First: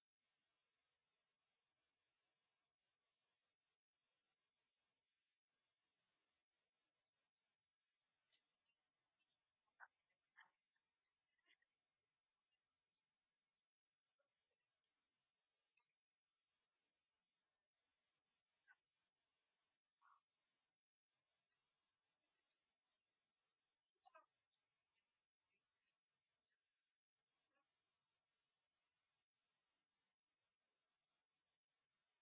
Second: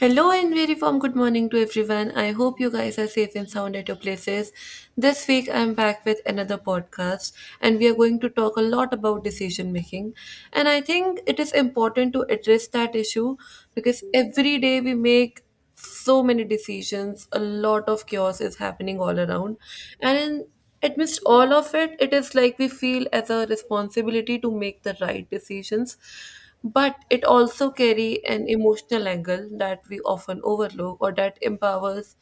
Hello and very warm good morning to everyone. I hope you guys are safe and sound at your places. This week I'm back with another podcast and we are going to talk a lot about decision making. And I think it is important to address that issue because every day we make so many decisions. A lot of chaos is happening all around and amidst all of it, it is like we feel as a responsibility to make the right decisions, but it also carry an emotional angle that we often overlook or that empowers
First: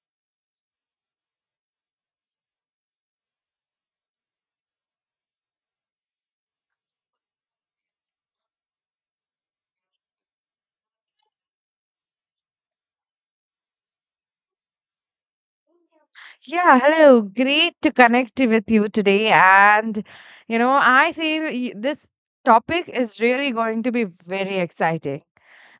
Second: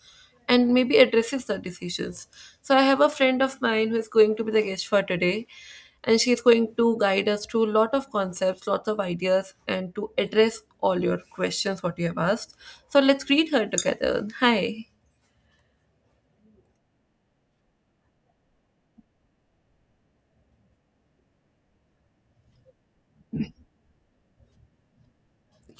and maybe addresses the decisions. So I have a friend of mine who is going to be the guest for today, and she is going to guide us through a lot of concepts, lots of ideas, and to address all your questions what you have asked. So let's greet her together. Hi. Yeah, hello. Great to connect with you today. And, I feel this topic is really going to be very exciting,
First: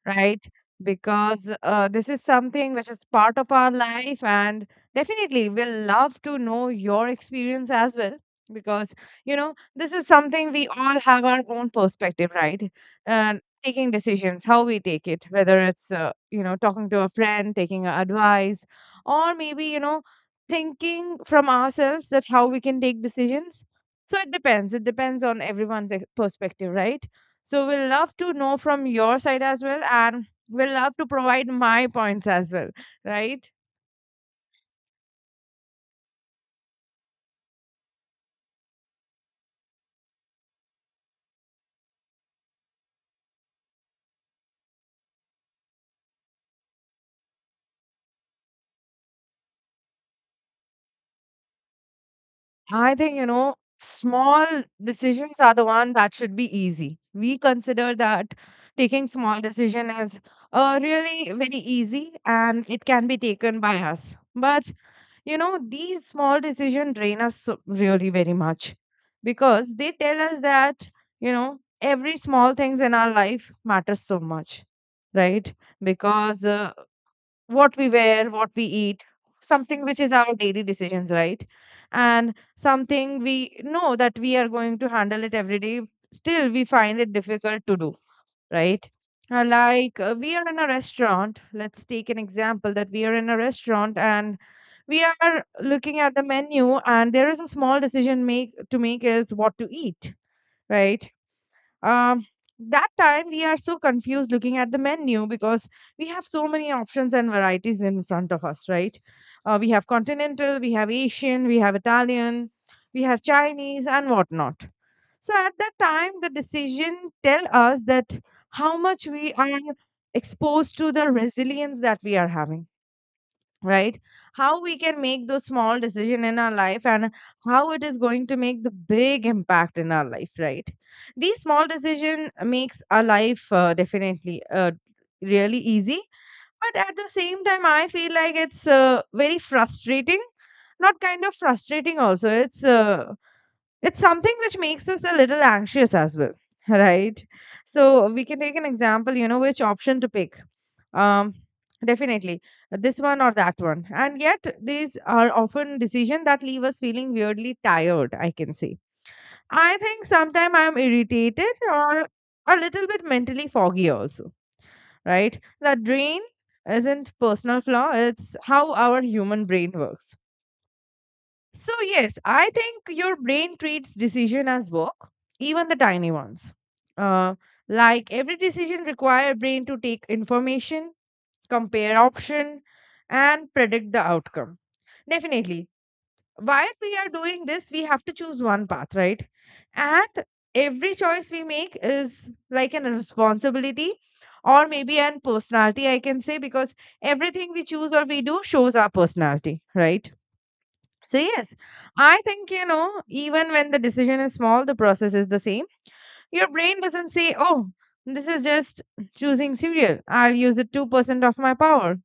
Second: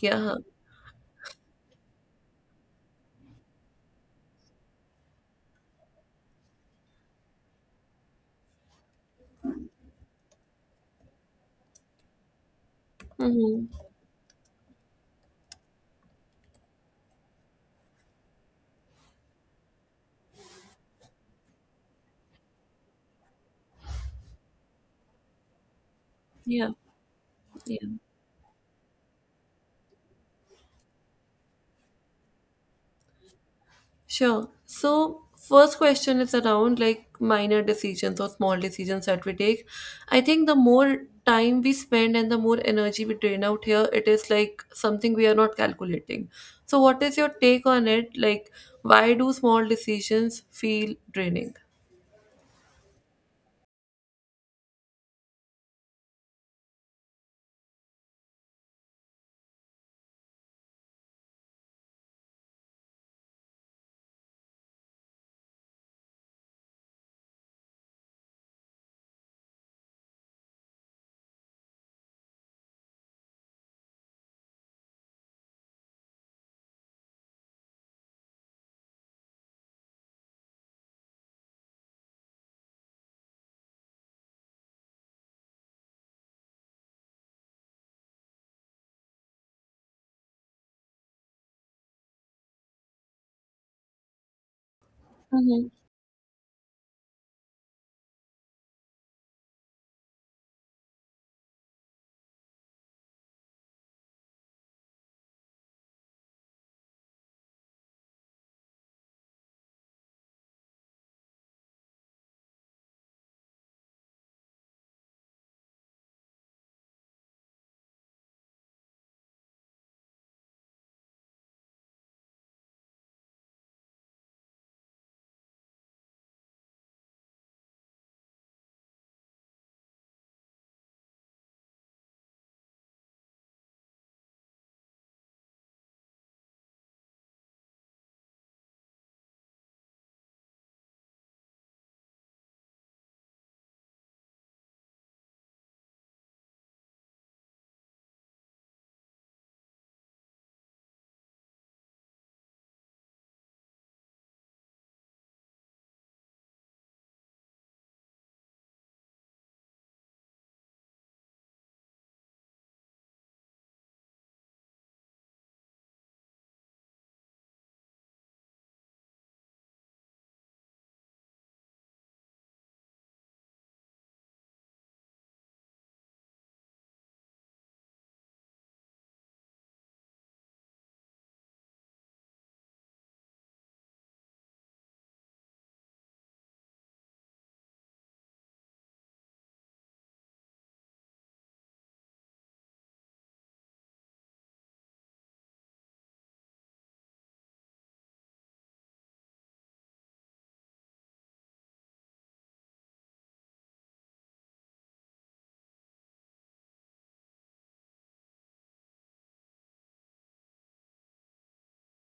Yeah. right? Because this is something which is part of our life, and definitely we'll love to know your experience as well. Because, this is something we all have our own perspective, right? And Hmm. taking decisions, how we take it, whether it's, talking to a friend, taking a advice, or maybe, thinking from ourselves that how we can take decisions. So it depends on everyone's Yeah. perspective, right? So Yeah. we'll love to know from your side as well, and we'll love to provide my points as well, right? Sure. So, first question is around like minor decisions or small decisions that we take. I think the more time we spend and the more energy we drain out here, it is like something we are not calculating. So, what is your take on it? Like, why do small decisions feel draining? I think small decisions are the one that should be easy. We consider that taking small decision is really very easy, and it can be taken by us. But these small decisions drain us really very much, because they tell us that every small things in our life matters so much, right? Because what we wear, what we eat, something which is our daily decisions, right? And something we know that we are going to handle it every day, still we find it difficult to do, right? Like we are in a restaurant. Let's take an example that we are in a restaurant, and we are Mhm. looking at the menu, and there is a small decision make to make is what to eat, right? Um, that time we are so confused looking at the menu, because we have so many options and varieties in front of us, right? We have continental, we have Asian, we have Italian, we have Chinese, and whatnot. So at that time, the decision tell us that how much we are exposed to the resilience that we are having, right? How we can make those small decision in our life, and how it is going to make the big impact in our life, right? These small decision makes our life definitely really easy, but at the same time, I feel like it's very frustrating. Not kind of frustrating also. It's something which makes us a little anxious as well. Right? So we can take an example, which option to pick, um definitely, this one or that one. And yet, these are often decisions that leave us feeling weirdly tired, I can say. I think sometimes I'm irritated or a little bit mentally foggy also, right? That drain isn't personal flaw, it's how our human brain works. So, yes, I think your brain treats decision as work, even the tiny ones. Uh, like every decision require brain to take information, compare option, and predict the outcome. Definitely. While we are doing this, we have to choose one path, right? And every choice we make is like an responsibility or maybe an personality, I can say, because everything we choose or we do shows our personality, right? So, yes, I think, even when the decision is small, the process is the same. Your brain doesn't say, oh, this is just choosing cereal. I'll use it 2% of my power.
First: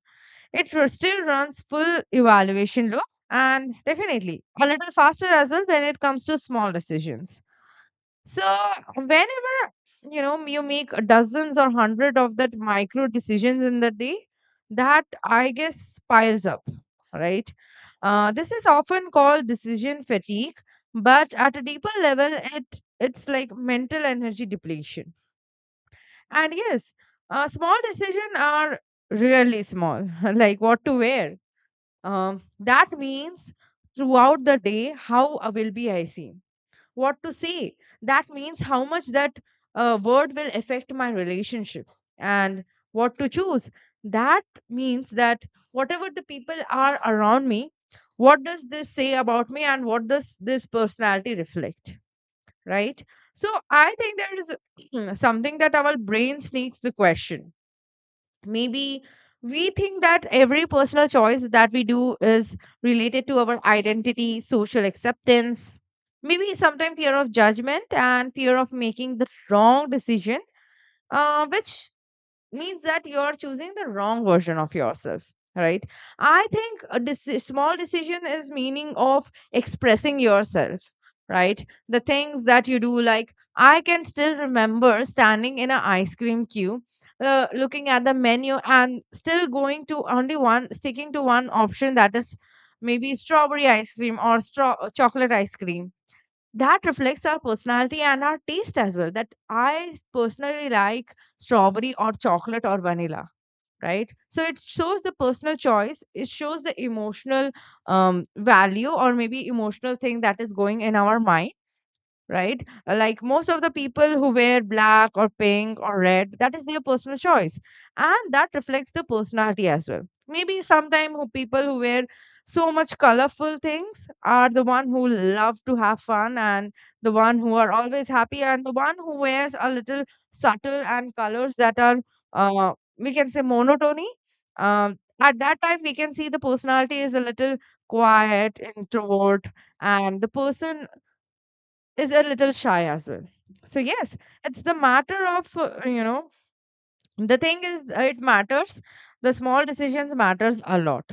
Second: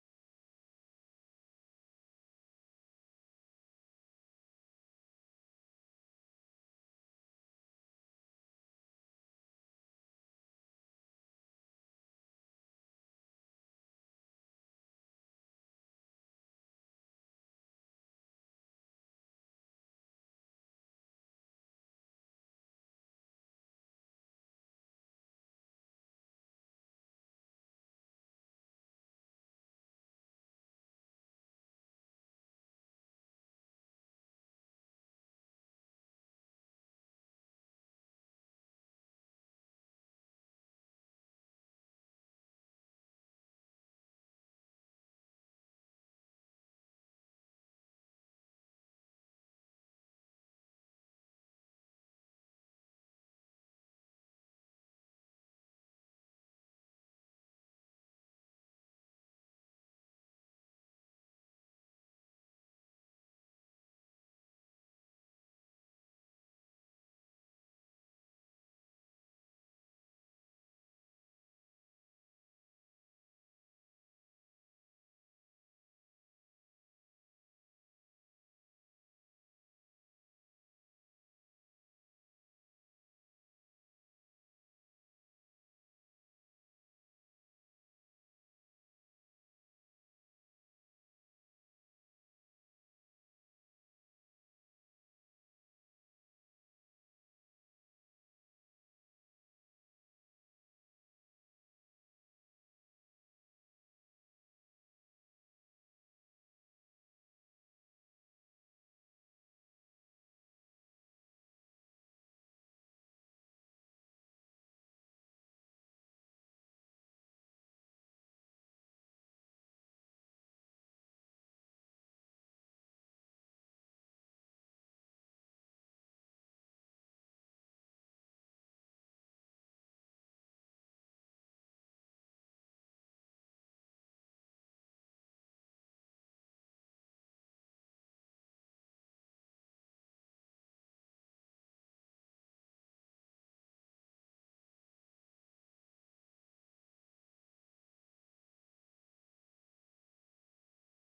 It still runs full evaluation loop, and definitely a little faster as well when it comes to small decisions. So whenever you make dozens or hundred of that micro decisions in the day, that I guess piles up, right? This is often called decision fatigue, but at a deeper level, it's like mental energy depletion. And yes, small decisions are really small, like what to wear. That means throughout the day, how will be I see what to say. That means how much that word will affect my relationship, and what to choose. That means that whatever the people are around me, what does this say about me, and what does this personality reflect? Right? So I think there is something that our brain sneaks the question. Maybe we think that every personal choice that we do is related to our identity, social acceptance, maybe sometimes fear of judgment and fear of making the wrong decision, which means that you're choosing the wrong version of yourself, right? I think a small decision is meaning of expressing yourself, right? The things that you do, like, I can still remember standing in an ice cream queue, looking at the menu and still going to only one, sticking to one option, that is maybe strawberry ice cream or straw chocolate ice cream, that reflects our personality and our taste as well, that I personally like strawberry or chocolate or vanilla, right? So it shows the personal choice, it shows the emotional value, or maybe emotional thing that is going in our mind, right? Like most of the people who wear black or pink or red, that is their personal choice. And that reflects the personality as well. Maybe sometime, who people who wear so much colorful things are the one who love to have fun, and the one who are always happy, and the one who wears a little subtle and colors that are uh, we can say monotony. At that time, we can see the personality is a little quiet, introvert, and the person is a little shy as well. So yes, it's the matter of the thing is, it matters, the small decisions matters a lot.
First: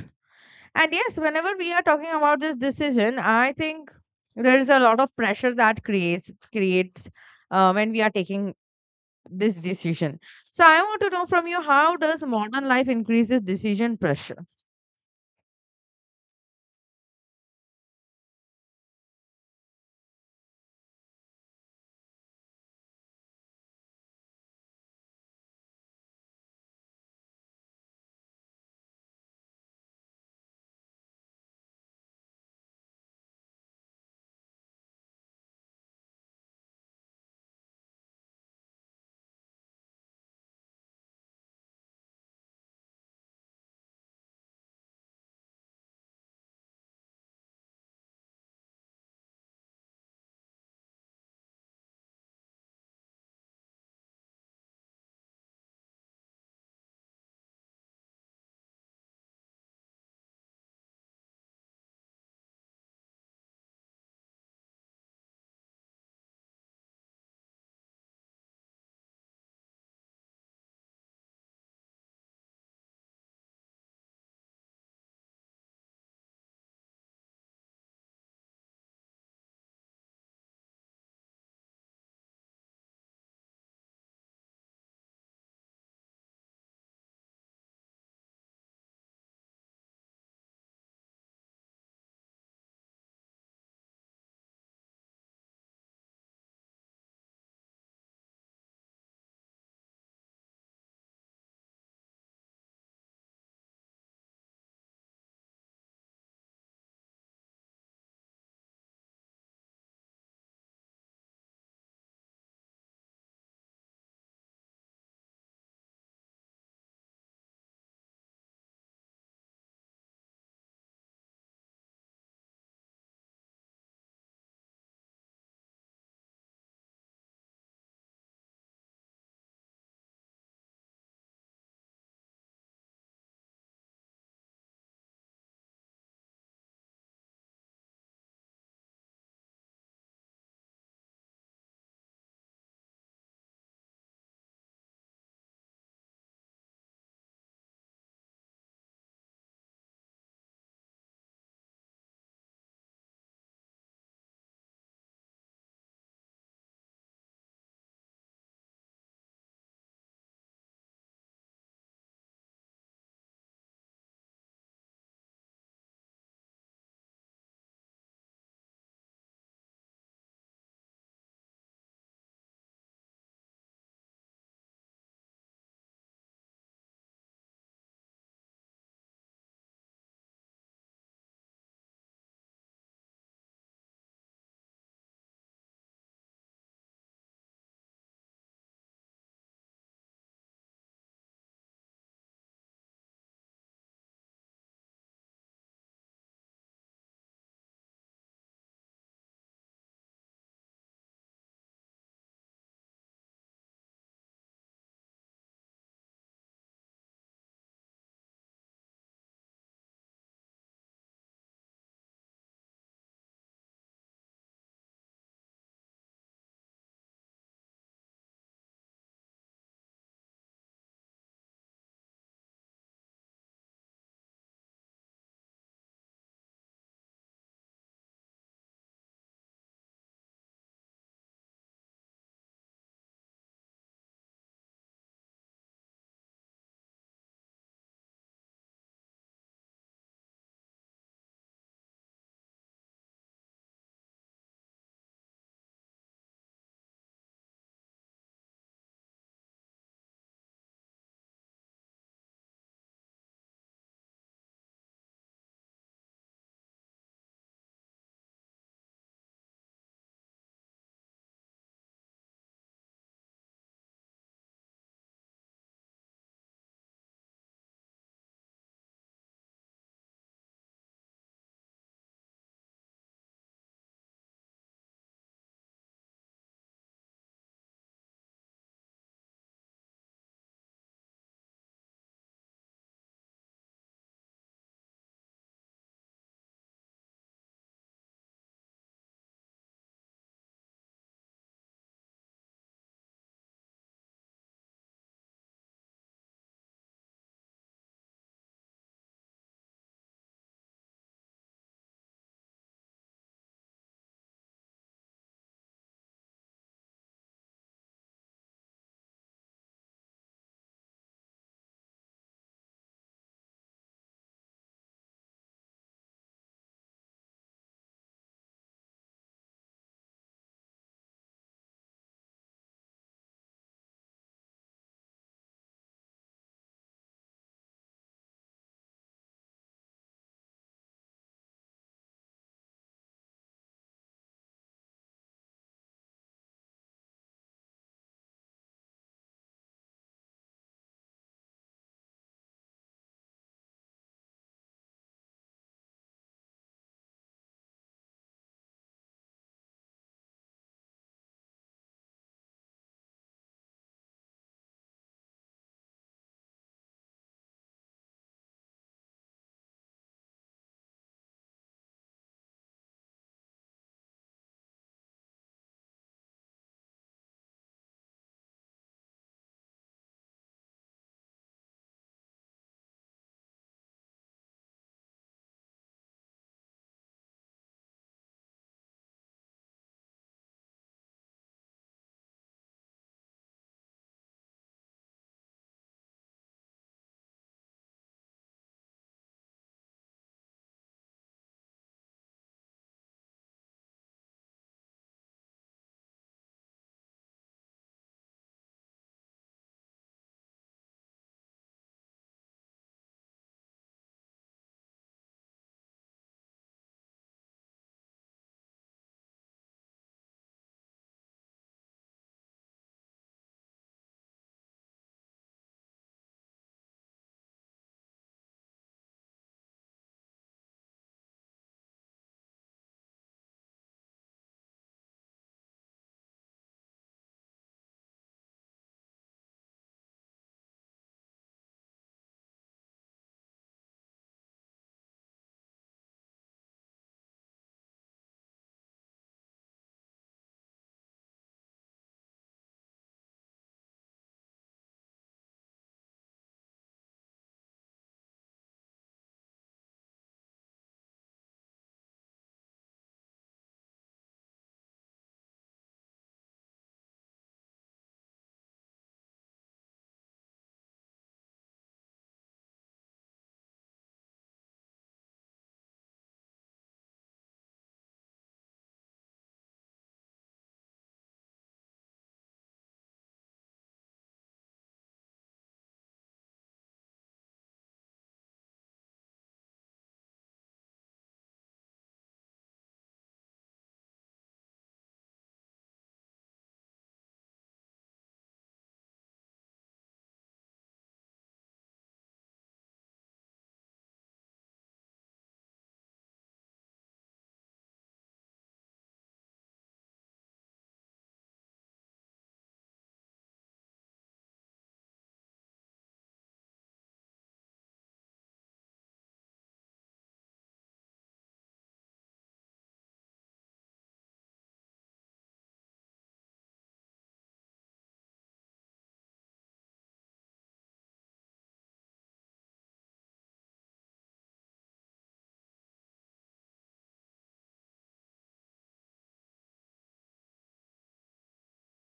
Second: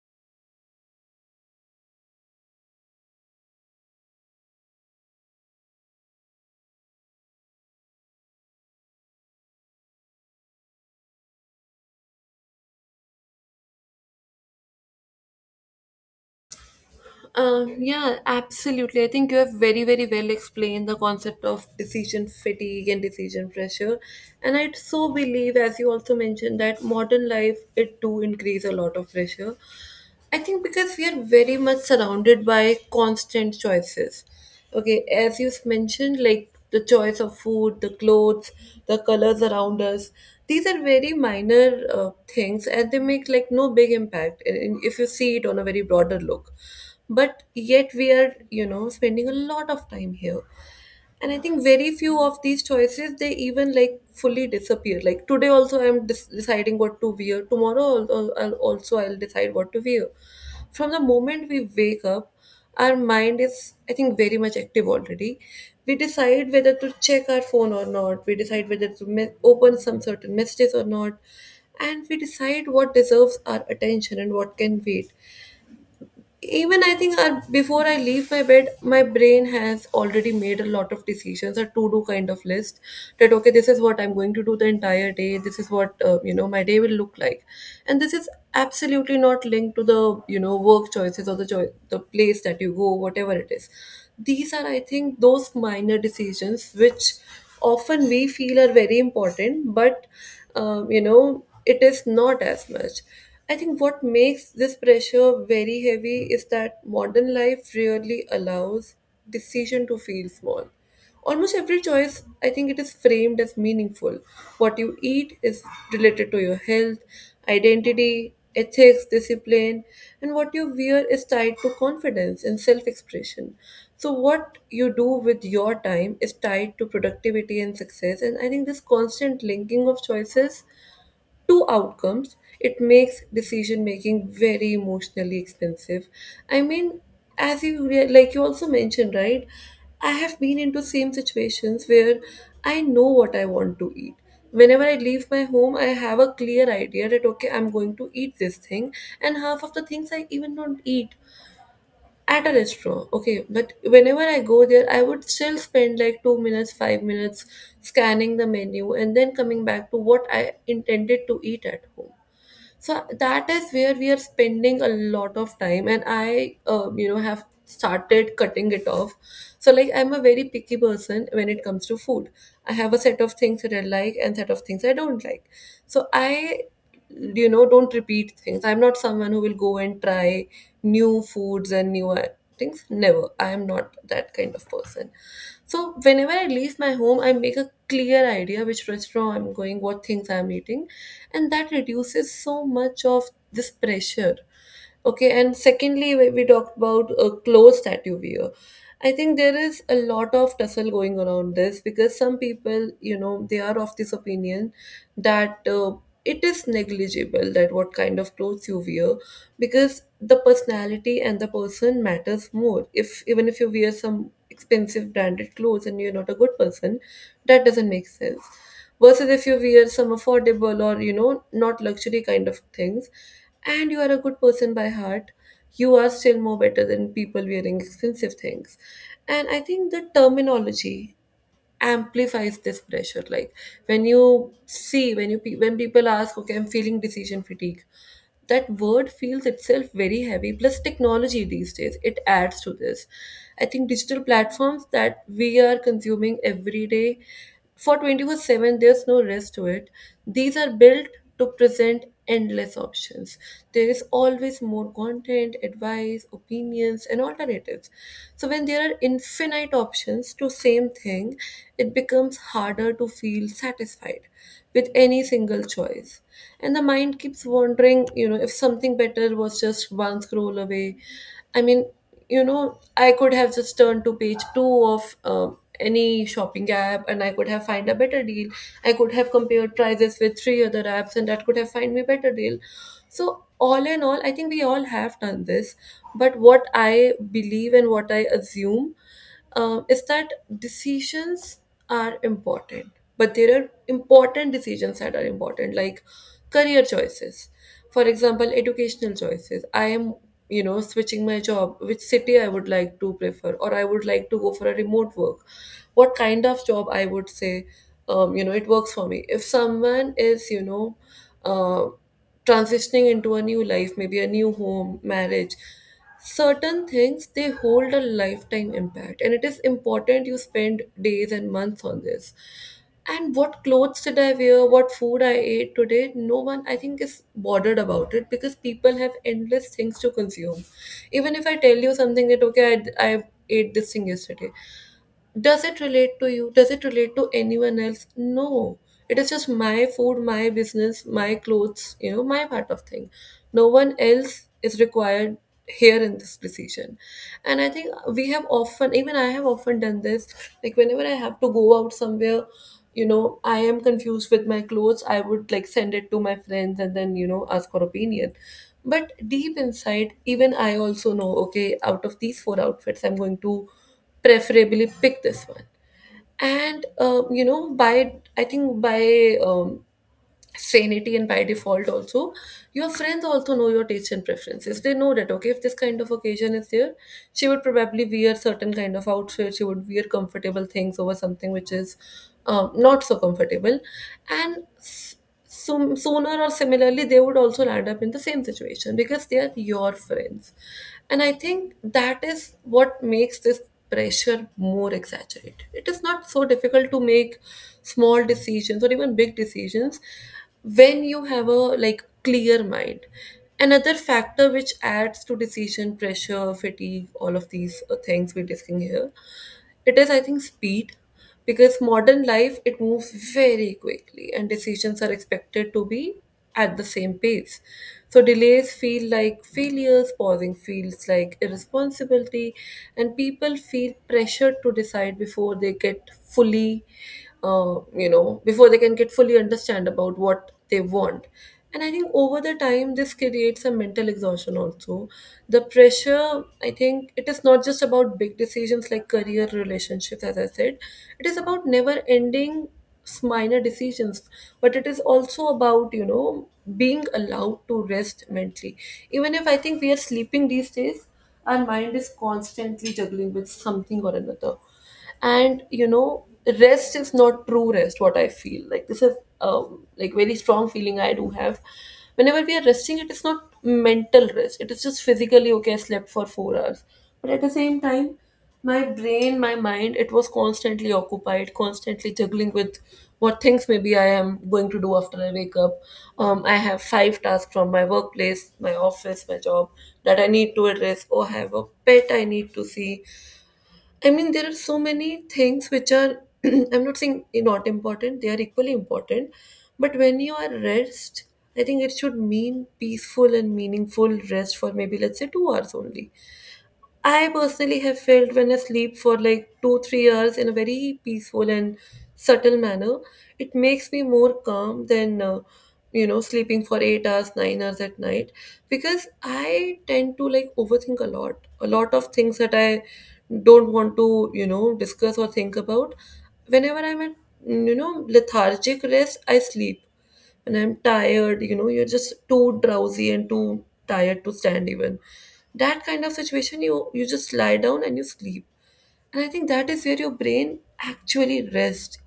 And yes, whenever we are talking about this decision, I think there is a lot of pressure that creates when we are taking this decision. So I want to know from you, how does modern life increase this decision pressure? Yeah, absolutely. I think you have very, very well explained the concept of decision fatigue and decision pressure. And I so believe, as you also mentioned, that modern life it do increase a lot of pressure. I think because we are very much surrounded by constant choices. Okay, as you've mentioned, like the choice of food, the clothes, the colors around us, these are very minor things, and they make like no big impact if you see it on a very broader look. But yet we are spending a lot of time here, and I think very few of these choices they even like fully disappear. Like today also I'm deciding what to wear tomorrow, also I'll decide what to wear. From the moment we wake up, our mind is, I think, very much active already. We decide whether to check our phone or not, we decide whether to open some certain messages or not, and we decide what deserves our attention and what can wait. Even I think, before I leave my bed my brain has already made a lot of decisions, a to do kind of list, that okay, this is what I'm going to do the entire day, this is what, my day will look like. And this is absolutely not linked to the, work choices or the place that you go, whatever it is. These are, I think, those minor decisions which often we feel are very important, but it is not as much. I think what makes this pressure very heavy is that modern life really allows decision to feel small. Almost every choice, I think, it is framed as meaningful. What you eat is related to your health, identity, ethics, discipline, and what you wear is tied to confidence and self expression. So, what you do with your time is tied to productivity and success. And I think this constant linking of choices two outcomes, it makes decision making very emotionally expensive. I mean, as you like you also mentioned, right? I have been into same situations where I know what I want to eat. Whenever I leave my home, I have a clear idea that okay, I'm going to eat this thing, and half of the things I even don't eat at a restaurant. Okay, but whenever I go there, I would still spend like 2 minutes, 5 minutes scanning the menu, and then coming back to what I intended to eat at home. So that is where we are spending a lot of time, and I, have started cutting it off. So like I'm a very picky person when it comes to food. I have a set of things that I like and set of things I don't like. So I, don't repeat things. I'm not someone who will go and try new foods and new things, never. I am not that kind of person. So whenever I leave my home, I make a clear idea which restaurant I'm going, what things I'm eating, and that reduces so much of this pressure. Okay, and secondly, we talked about clothes that you wear. I think there is a lot of tussle going around this because some people, you know, they are of this opinion that, it is negligible that what kind of clothes you wear, because the personality and the person matters more. If even if you wear some expensive branded clothes and you're not a good person, that doesn't make sense, versus if you wear some affordable or, not luxury kind of things, and you are a good person by heart, you are still more better than people wearing expensive things. And I think the terminology amplifies this pressure. Like when you see, when people ask, okay, I'm feeling decision fatigue, that word feels itself very heavy. Plus technology these days it adds to this. I think digital platforms that we are consuming every day for 24/7, there's no rest to it. These are built to present endless options. There is always more content, advice, opinions, and alternatives. So when there are infinite options to same thing, it becomes harder to feel satisfied with any single choice. And the mind keeps wondering, if something better was just one scroll away. I mean, I could have just turned to page 2 of any shopping app, and I could have find a better deal. I could have compared prices with three other apps and that could have find me better deal. So all in all, I think we all have done this. But what I believe and what I assume, is that decisions are important, but there are important decisions that are important, like career choices, for example educational choices. I am, switching my job, which city I would like to prefer, or I would like to go for a remote work, what kind of job I would say, it works for me. If someone is, uh, transitioning into a new life, maybe a new home, marriage, certain things they hold a lifetime impact, and it is important you spend days and months on this. And what clothes did I wear, what food I ate today, no one I think is bothered about it because people have endless things to consume. Even if I tell you something that okay, I ate this thing yesterday, does it relate to you? Does it relate to anyone else? No. It is just my food, my business, my clothes, my part of thing. No one else is required here in this decision. And I think we have often, even I have often done this, like whenever I have to go out somewhere, I am confused with my clothes, I would like send it to my friends and then ask for opinion, but deep inside, even I also know, okay, out of these four outfits, I'm going to preferably pick this one. And, by, I think by sanity and by default also, your friends also know your taste and preferences. They know that okay, if this kind of occasion is there, she would probably wear certain kind of outfit, she would wear comfortable things over something which is not so comfortable, and soon, sooner or similarly they would also land up in the same situation because they are your friends. And I think that is what makes this pressure more exaggerated. It is not so difficult to make small decisions or even big decisions when you have a like clear mind. Another factor which adds to decision pressure, fatigue, all of these things we're discussing here, it is, I think, speed, because modern life it moves very quickly and decisions are expected to be at the same pace. So delays feel like failures, pausing feels like irresponsibility, and people feel pressured to decide before they get fully before they can get fully understand about what they want. And I think over the time this creates a mental exhaustion also. The pressure, I think, it is not just about big decisions like career, relationships, as I said, it is about never ending minor decisions, but it is also about, you know, being allowed to rest mentally. Even if, I think, we are sleeping these days, our mind is constantly juggling with something or another. And, you know, rest is not true rest, what I feel like. This is like very strong feeling I do have. Whenever we are resting, it is not mental rest, it is just physically okay, I slept for 4 hours, but at the same time, my brain, my mind, it was constantly occupied, constantly juggling with what things maybe I am going to do after I wake up. I have five tasks from my workplace, my office, my job, that I need to address. Oh, I have a pet, I need to see. I mean, there are so many things which are, I'm not saying not important, they are equally important. But when you are rest, I think it should mean peaceful and meaningful rest for, maybe, let's say, 2 hours only. I personally have felt when I sleep for like two, 3 hours in a very peaceful and subtle manner, it makes me more calm than, you know, sleeping for 8 hours, 9 hours at night, because I tend to like overthink a lot. A lot of things that I don't want to, you know, discuss or think about. Whenever I'm at, you know, lethargic rest, I sleep and I'm tired. You know, you're just too drowsy and too tired to stand even. That kind of situation, you just lie down and you sleep. And I think that is where your brain actually rests.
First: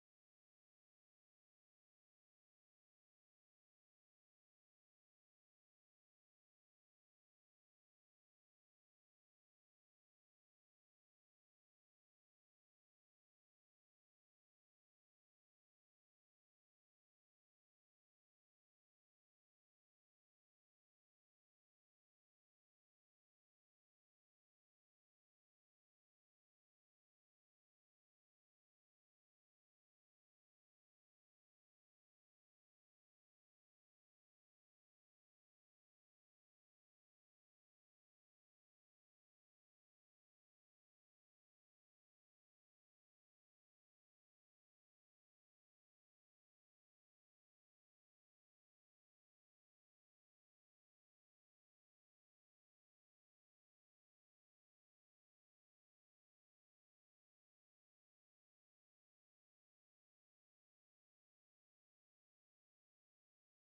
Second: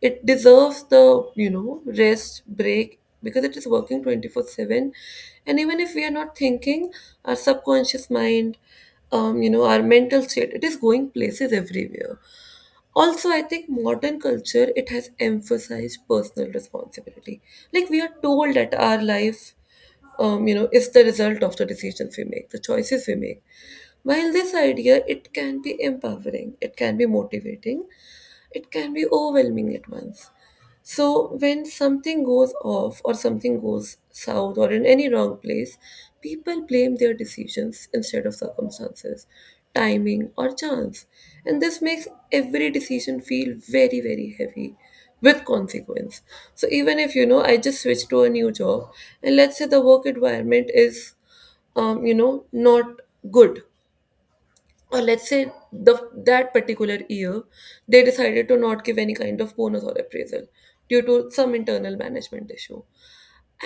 It deserves the, you know, rest break, because it is working 24/7. And even if we are not thinking, our subconscious mind, you know, our mental state, it is going places everywhere. Also, I think modern culture it has emphasized personal responsibility. Like, we are told that our life, you know, is the result of the decisions we make, the choices we make. While this idea, it can be empowering, it can be motivating, it can be overwhelming at once. So when something goes off, or something goes south, or in any wrong place, people blame their decisions instead of circumstances, timing or chance. And this makes every decision feel very, very heavy with consequence. So, even if, you know, I just switched to a new job, and let's say the work environment is you know, not good, or let's say the that particular year they decided to not give any kind of bonus or appraisal due to some internal management issue,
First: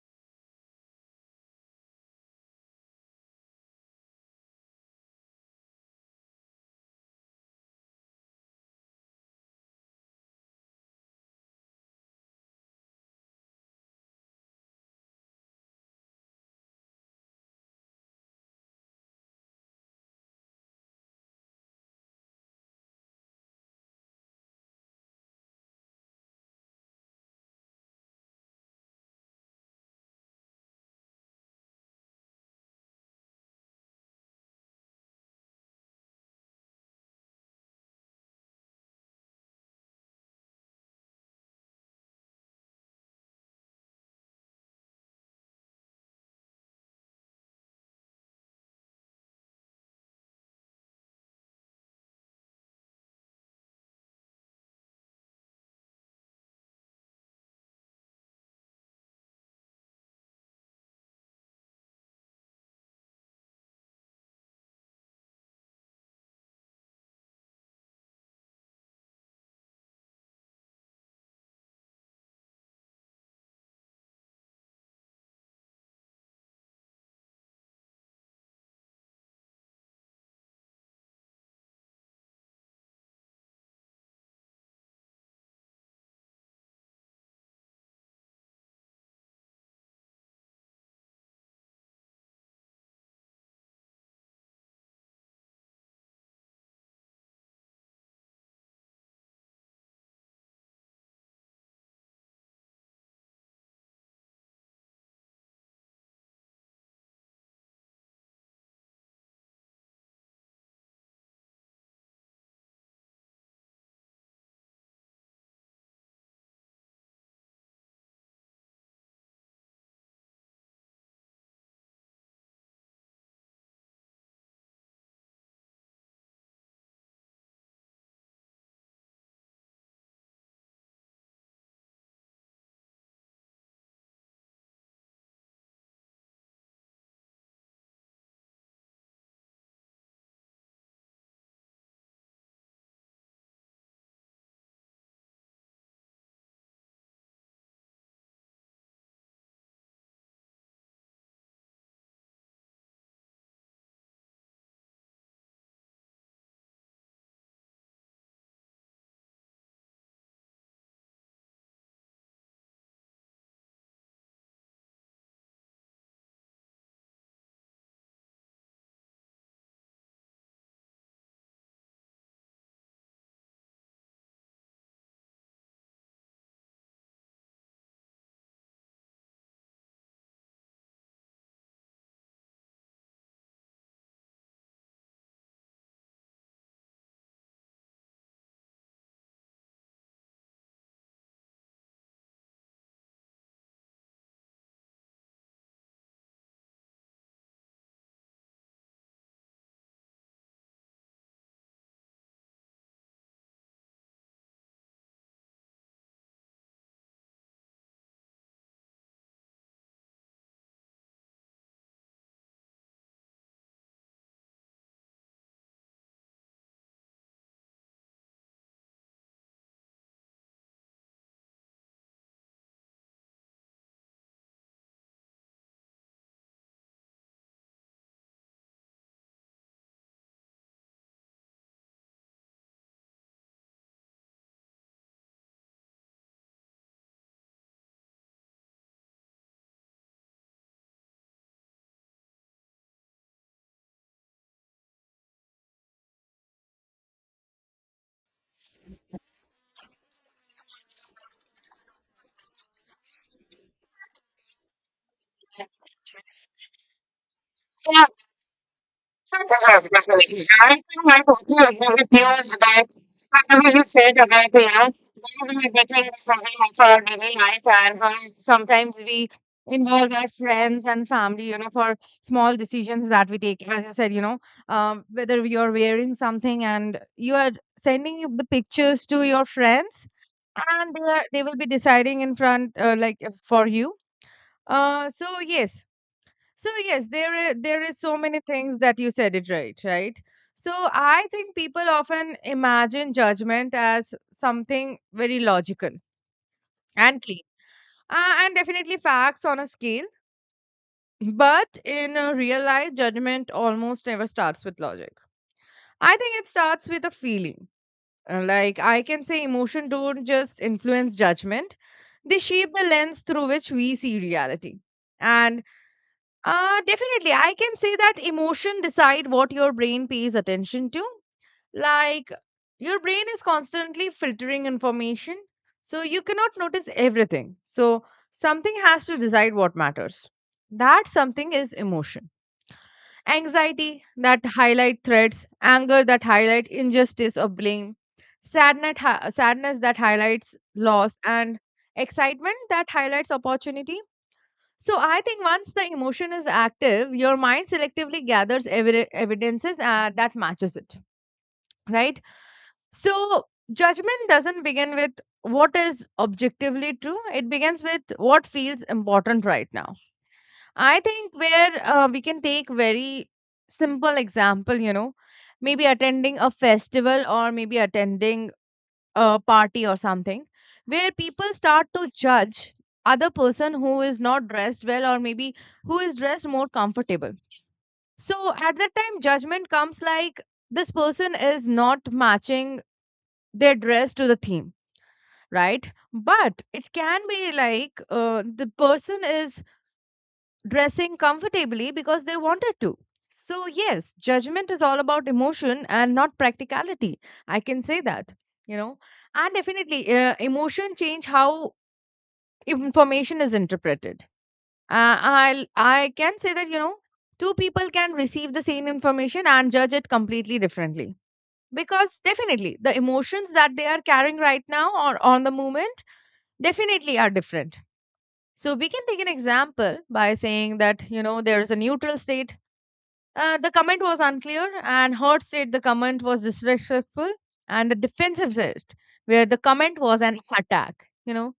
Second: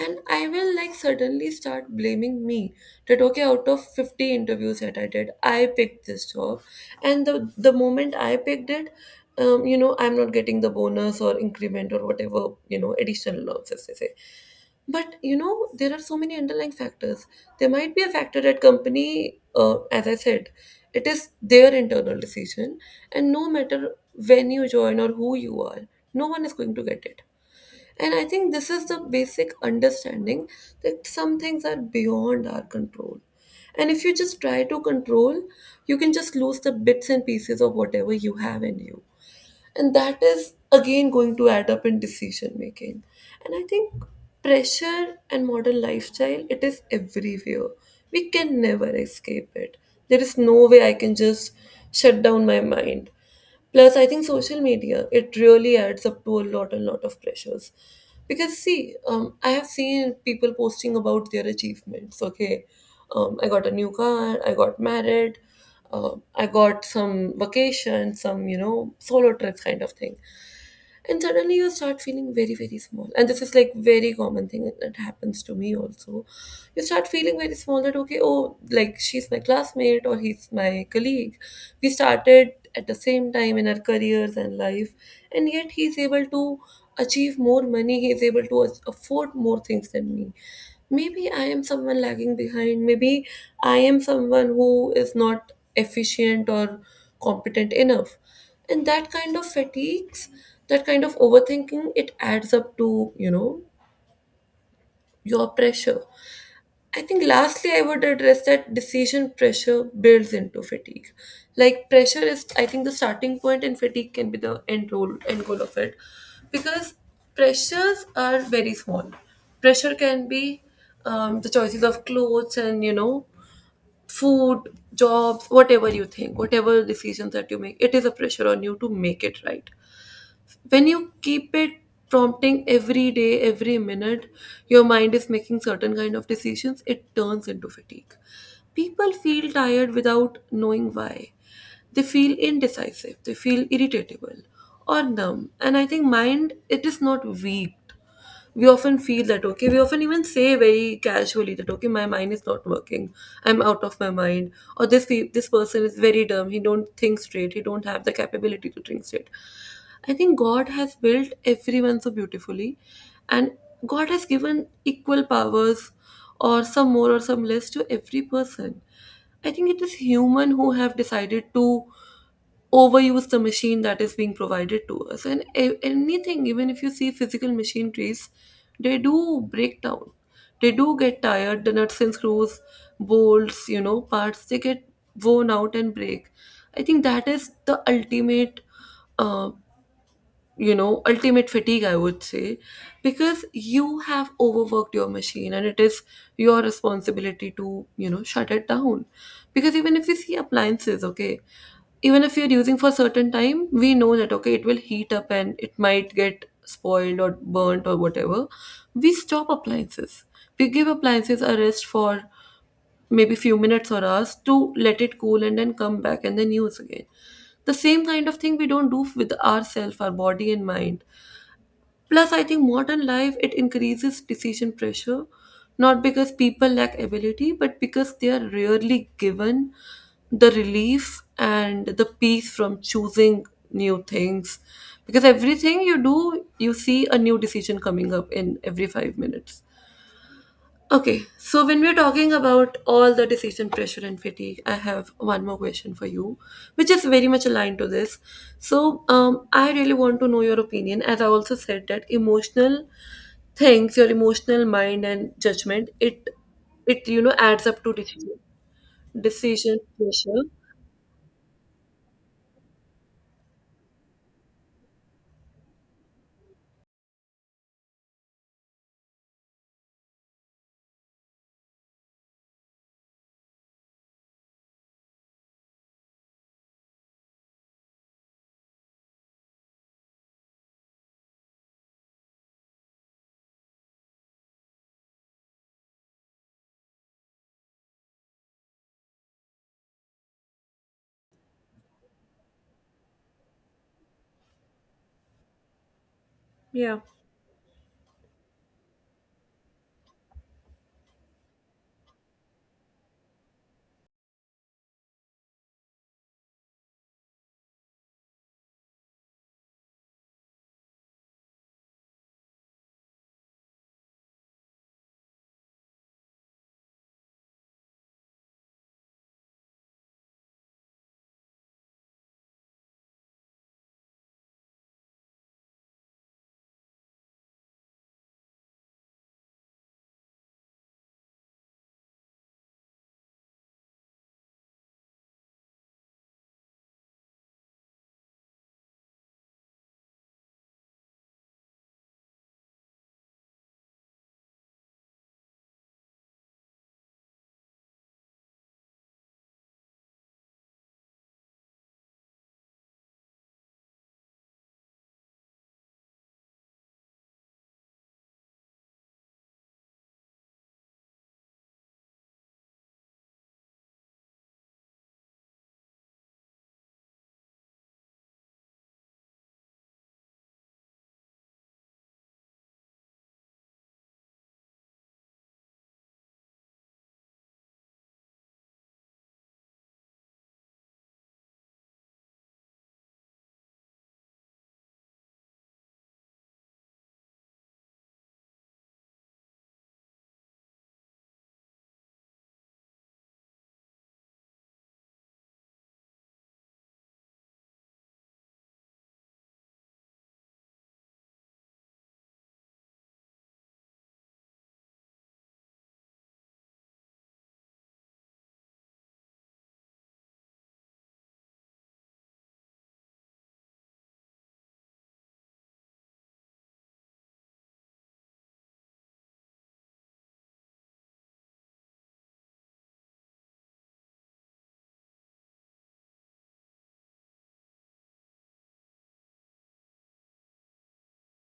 and I will like suddenly start blaming me that okay, out of 50 interviews that I did, I picked this job, and the moment I picked it, you know, I'm not getting the bonus or increment or whatever, you know, additional allowances they say. But you know, there are so many underlying factors. There might be a factor at company, as I said, it is their internal decision, and no matter when you join or who you are, no one is going to get it. And I think this is the basic understanding that some things are beyond our control. And if you just try to control, you can just lose the bits and pieces of whatever you have in you, and that is again going to add up in decision making. And I think pressure and modern lifestyle, it is everywhere. We can never escape it. There is no way I can just shut down my mind. Plus, I think social media it really adds up to a lot of pressures. Because, see, I have seen people posting about their achievements. Okay, I got a new car, I got married, I got some vacation, some, you know, solo trips kind of thing, and suddenly you start feeling very, very small, and this is like very common thing that happens to me also. You start feeling very small that okay, oh, like she's my classmate or he's my colleague, we started at the same time in our careers and life, and yet he's able to achieve more money, he's able to afford more things than me. Maybe I am someone lagging behind. Maybe I am someone who is not efficient or competent enough. And that kind of fatigues, that kind of overthinking, it adds up to, you know, your pressure. I think lastly, I would address that decision pressure builds into fatigue. Like, pressure is, I think, the starting point, and fatigue can be the end goal of it, because pressures are very small. Pressure can be the choices of clothes and, you know, food, jobs, whatever you think, whatever decisions that you make. It is a pressure on you to make it right. When you keep it prompting every day, every minute, your mind is making certain kind of decisions, it turns into fatigue. People feel tired without knowing why. They feel indecisive, they feel irritable or numb. And I think mind, it is not weak. We often feel that okay, we often even say very casually that okay, my mind is not working, I'm out of my mind, or this person is very dumb, he don't think straight, he don't have the capability to think straight. I think God has built everyone so beautifully, and God has given equal powers, or some more or some less, to every person. I think it is human who have decided to overuse the machine that is being provided to us. And anything, even if you see physical machineries, they do break down. They do get tired. The nuts and screws, bolts, you know, parts, they get worn out and break. I think that is the ultimate, uh, you know, ultimate fatigue, I would say, because you have overworked your machine and it is your responsibility to, you know, shut it down. Because, even if you see appliances, okay, even if you're using for a certain time, we know that okay, it will heat up and it might get spoiled or burnt or whatever, we stop appliances, we give appliances a rest for maybe few minutes or hours to let it cool, and then come back and then use again. The same kind of thing we don't do with ourself, our body and mind. Plus, I think modern life it increases decision pressure, not because people lack ability, but because they are rarely given the relief and the peace from choosing new things. Because everything you do, you see a new decision coming up in every 5 minutes. Okay, so when we're talking about all the decision pressure and fatigue, I have one more question for you, which is very much aligned to this. So, I really want to know your opinion. As I also said, that emotional things, your emotional mind and judgment, it it adds up to decision pressure. So will just say that, like, how we are getting something of our daily life, and how sometimes we involve our friends and family, for small decisions that we take. As I said, whether you're wearing something and you are sending the pictures to your friends, and they will be deciding in front, for you. Uh, so, yes, so yes, there there is so many things that you said it right, right? So I think people often imagine judgment as something very logical Yeah. and clean, and definitely facts on a scale. But in a real life, judgment almost never starts with logic. I think it starts with a feeling. Like I can say, emotion don't just influence judgment; they shape the lens through which we see reality. And definitely. I can say that emotion decide what your brain pays attention to. Like your brain is constantly filtering information, so you cannot notice everything. So something has to decide what matters. That something is emotion. Anxiety that highlight threats, anger that highlight injustice or blame, sadness, sadness that highlights loss, and excitement that highlights opportunity. So I think once the emotion is active, your mind selectively gathers evidences that matches it, right? So judgment doesn't begin with what is objectively true. It begins with what feels important right now. I think where we can take very simple example, maybe attending a festival or maybe attending a party or something, where people start to judge other person who is not dressed well, or maybe who is dressed more comfortable. So at that time, judgment comes like this person is not matching their dress to the theme, right? But it can be like, the person is dressing comfortably because they wanted to. So, yes, judgment is all about emotion and not practicality. I can say that, you know, and definitely emotion change how information is interpreted. I can say that, two people can receive the same information and judge it completely differently. Because definitely the emotions that they are carrying right now or on the moment definitely are different. So we can take an example by saying that, there is a neutral state. The comment was unclear, and Hurt said the comment was disrespectful, and the defensivist, where the comment was an attack. You know,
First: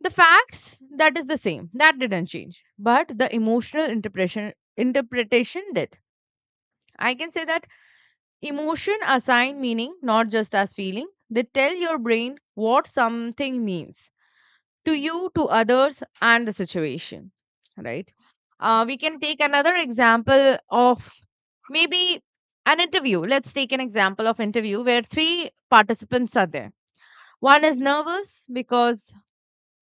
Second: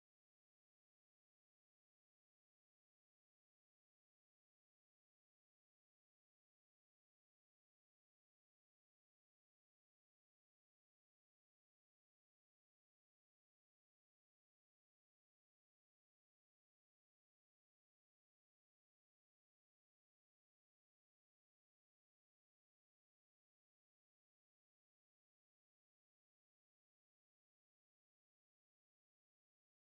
the facts that is the same. That didn't change, but the emotional interpretation did. I can say that emotion assign meaning, not just as feeling. They tell your brain what something means to you, to others, and the situation, right? We can take another example of maybe an interview. Let's take an example of interview where three participants are there. One is nervous because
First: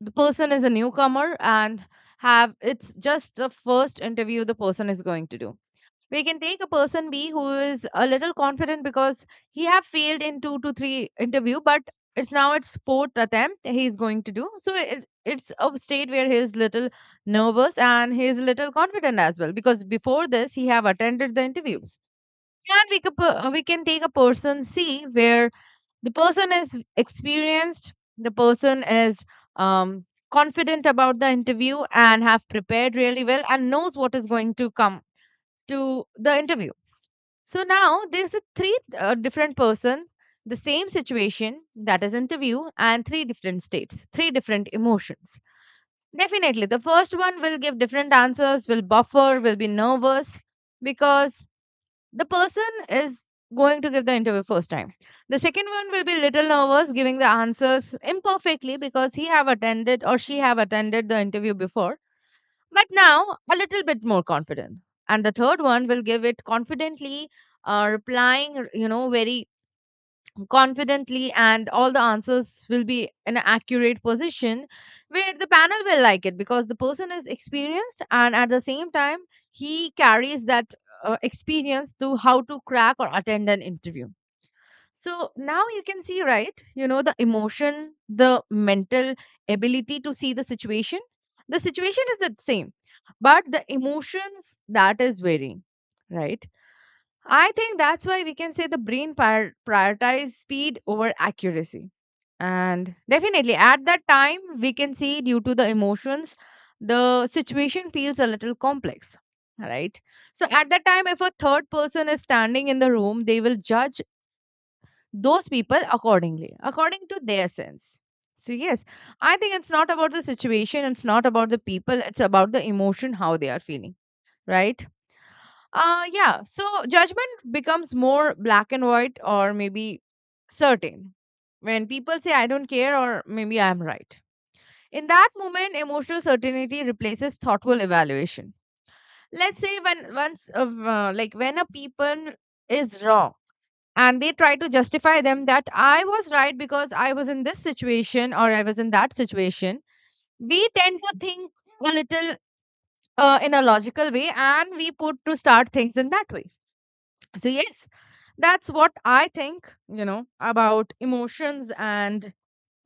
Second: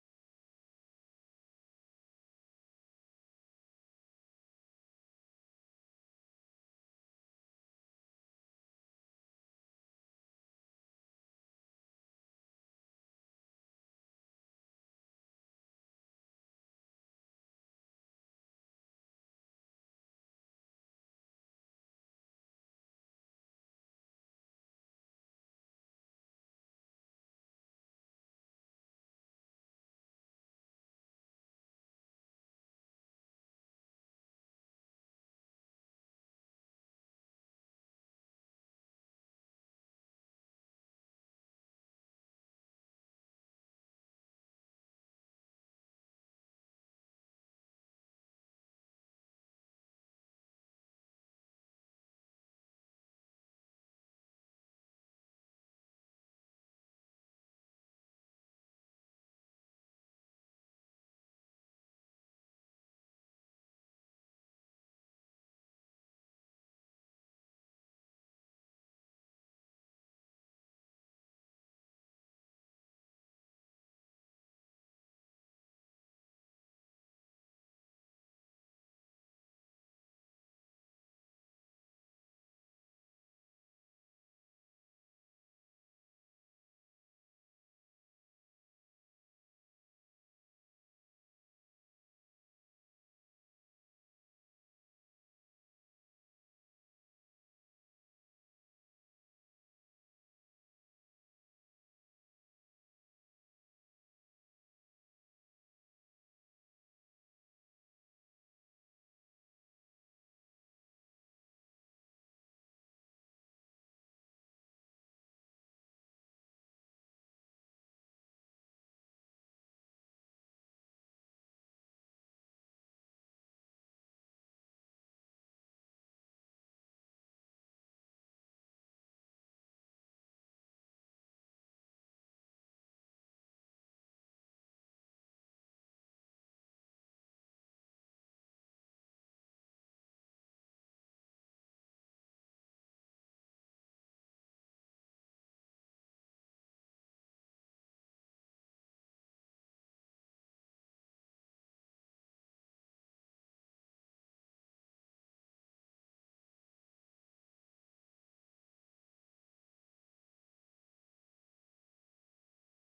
the person is a newcomer and have, it's just the first interview the person is going to do. We can take a person B who is a little confident, because he have failed in two to three interview, but it's now it's fourth attempt he is going to do. So it's a state where he is little nervous and he is little confident as well, because before this, he have attended the interviews. And we can take a person C, where the person is experienced, the person is um, confident about the interview, and have prepared really well, and knows what is going to come to the interview. So now there's a three different person, the same situation that is interview, and three different states, three different emotions. Definitely the first one will give different answers, will buffer, will be nervous, because the person is going to give the interview first time. The second one will be little nervous giving the answers imperfectly, because he have attended or she have attended the interview before, but now, a little bit more confident. And the third one will give it confidently, replying, very confidently, and all the answers will be in an accurate position where the panel will like it, because the person is experienced, and at the same time, he carries that experience to how to crack or attend an interview. So now you can see, right? The emotion, the mental ability to see the situation. The situation is the same, but the emotions that is varying, right? I think that's why we can say the brain prioritize speed over accuracy. And definitely at that time, we can see, due to the emotions, the situation feels a little complex, right? So at that time, if a third person is standing in the room, they will judge those people accordingly, according to their sense. So, yes, I think it's not about the situation, it's not about the people, it's about the emotion, how they are feeling, right? Yeah, so judgment becomes more black and white, or maybe certain. When people say, I don't care, or maybe I'm right. In that moment, emotional certainty replaces thoughtful evaluation. Let's say when once, like when a people is wrong, and they try to justify them that I was right because I was in this situation or I was in that situation, we tend to think a little in a logical way, and we put to start things in that way. So yes, that's what I think, about emotions, and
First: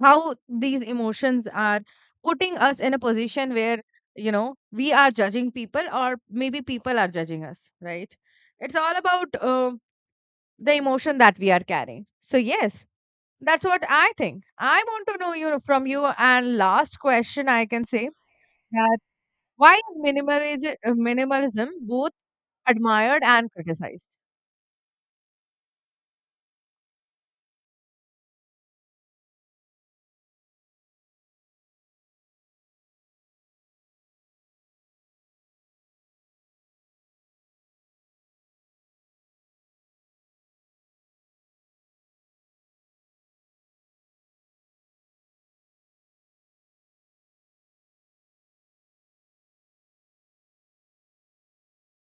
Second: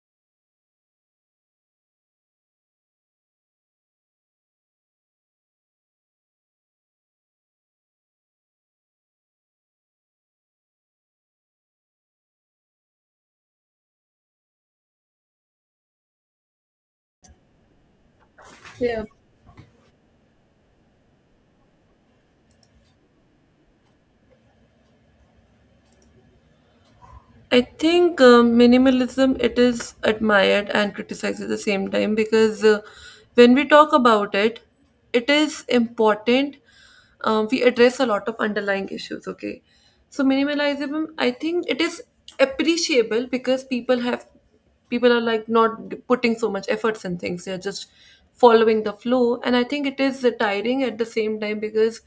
how these emotions are putting us in a position where we are judging people or maybe people are judging us, right? It's all about the emotion that we are carrying. So yes, that's what I think. I want to know you from you. And last question I can say that, Yeah. why is minimalism both admired and criticized? I think minimalism it is admired and criticized at the same time because, when we talk about it, it is important. We address a lot of underlying issues. Okay, so minimalism, I think, it is appreciable because people are like not putting so much efforts in things, they're just following the flow. And I think it is tiring at the same time, because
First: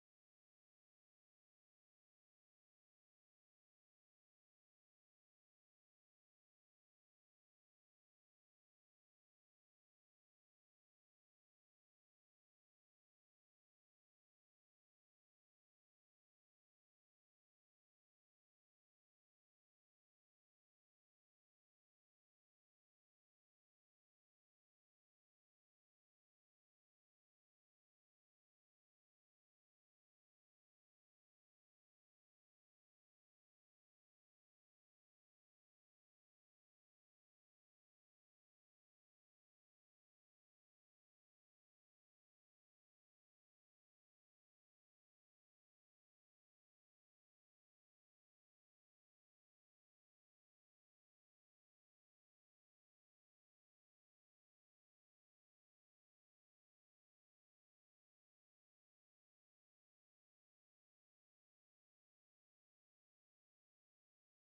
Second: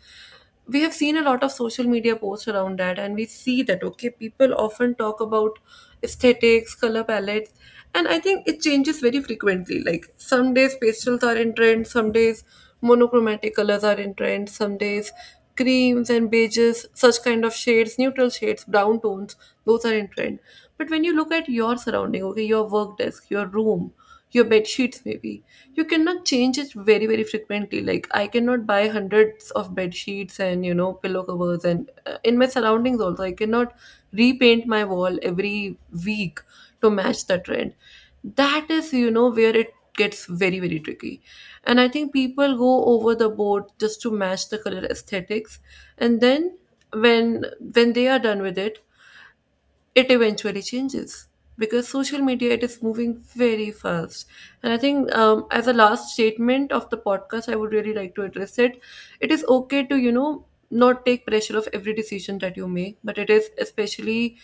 we have seen a lot of social media posts around that, and we see that okay, people often talk about aesthetics, color palettes. And I think it changes very frequently, like some days pastels are in trend, some days monochromatic colors are in trend, some days creams and beiges, such kind of shades, neutral shades, brown tones, those are in trend. But when you look at your surrounding, okay, your work desk, your room, your bed sheets maybe, you cannot change it very, very frequently. Like I cannot buy hundreds of bed sheets and, you know, pillow covers, and, in my surroundings also, I cannot repaint my wall every week to match the trend. That is, you know, where it gets very, very tricky. And I think people go over the board just to match the color aesthetics. And then, when when they are done with it, it eventually changes because social media it is moving very fast. And I think, as a last statement of the podcast, I would really like to address it, it is okay to, you know, not take pressure of every decision that you make, but it is especially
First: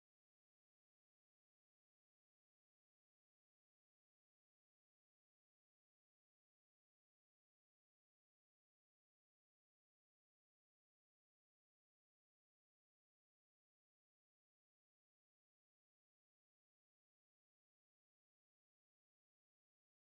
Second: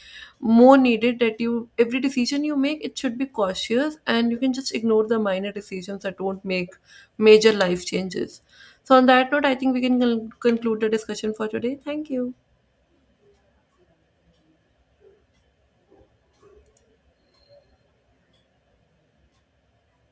more needed that you, every decision you make, it should be cautious, and you can just ignore the minor decisions that don't make major life changes. So on that note, I think we can conclude the discussion for today. Thank you.